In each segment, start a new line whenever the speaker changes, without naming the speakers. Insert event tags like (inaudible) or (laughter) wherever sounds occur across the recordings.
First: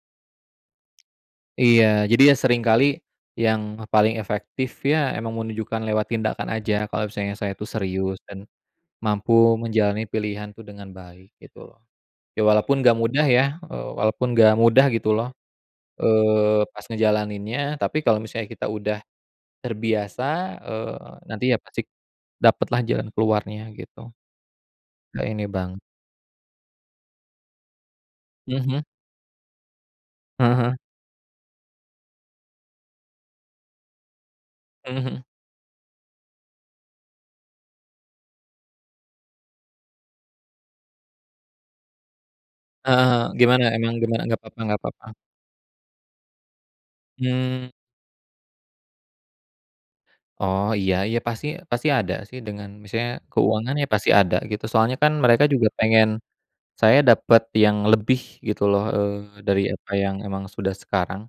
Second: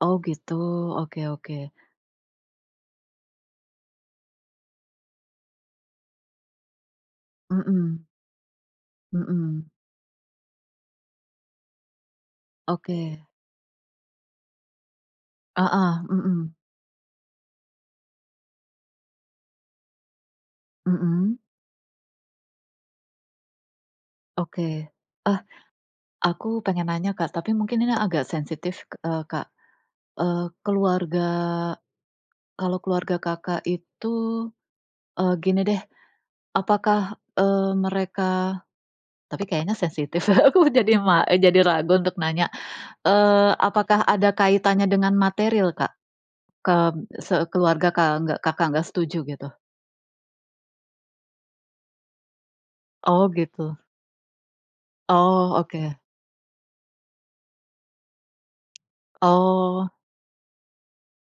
Oh gitu oke oke.
Iya jadi ya sering kali, yang paling efektif ya emang menunjukkan lewat tindakan aja kalau misalnya saya itu
Mhm.
serius dan mampu
Mhm.
menjalani pilihan tuh dengan baik gitu. Ya walaupun nggak
Oke.
mudah ya, eee, walaupun gak mudah gitu loh,
Heeh, mhm.
eee, pas ngejalaninnya tapi kalau misalnya kita udah, terbiasa, eee,
Mhm.
nanti ya pasti, dapetlah jalan keluarnya gitu.
Oke,
Nggak
ah,
ini bang
aku pengen nanya Kak, tapi mungkin ini agak sensitif,
Mhm.
eee, Kak. Eee,
Heeh heeh.
keluarga kalau keluarga Kakak itu
Mhm-mhm.
eee, gini deh, apakah, eee, mereka tapi kayaknya sensitif, (chuckles) aku jadi ma eee, jadi ragu untuk nanya,
Heeh heeh,
eee,
gimana emang?
apakah
Gimana?
ada
Gak papa gak
kaitannya dengan
papa.
materiil Kak, ke
Mmm.
sekeluarga kalau nggak Kakak nggak setuju gitu?
Oh iya iya pasti pasti ada sih dengan misalnya
Oh
keuangan
gitu.
ya, pasti ada gitu soalnya kan mereka
Oh
juga
oke.
pengen, saya dapet yang lebih gitu loh, eee, dari
Oh.
apa yang emang sudah sekarang.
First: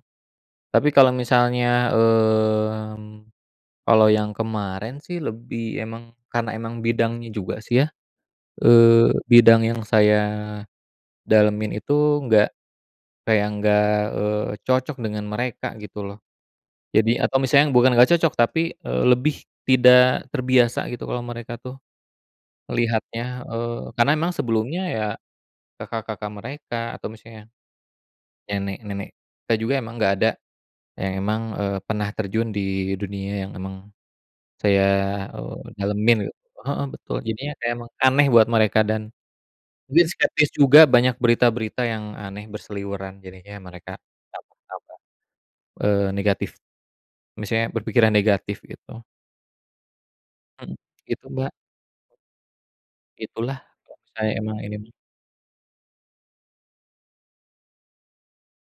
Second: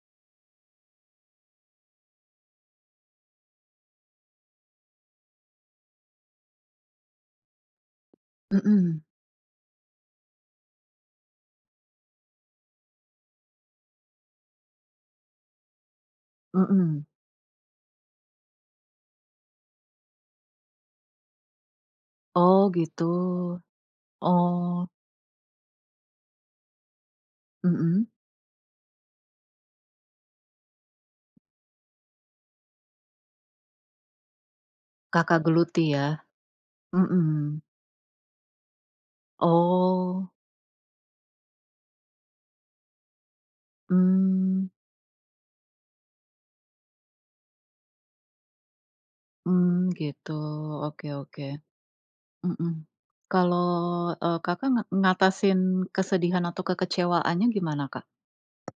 Tapi kalau misalnya, mmm, kalau yang kemarin sih lebih emang karena emang bidangnya juga sih ya,
Mhm.
eee, bidang yang saya, dalemin itu nggak kayak nggak, eee, cocok dengan mereka gitu loh.
Mhm.
Jadi atau misalnya bukan gak cocok, tapi, eee, lebih tidak terbiasa gitu kalau mereka tuh,
Oh gitu,
melihatnya, eee, karena memang sebelumnya
oh.
ya, kakak-kakak mereka atau misalnya,
Mhm.
nenek-nenek kita juga emang gak ada, yang emang, eee, pernah terjun di dunia yang emang, saya,
Kakak
eee,
geluti
dalemin
ya.
gitu, heeh, betul jadinya
Mhm.
kayak emang aneh buat mereka dan, mungkin
Oh.
skeptis juga banyak berita-berita yang aneh, berseliweran jadinya mereka
Mmm.
tambah-tambah, eee, negatif, misalnya berpikiran negatif gitu.
Mmm, gitu
Hmm,
oke
begitu,
oke,
Mbak.
mhm,
Itulah,
kalau,
(unintelligible)
eee,
saya emang
Kakak
ini
nga
mah.
ngatasin kesedihan atau kekecewaannya gimana Kak?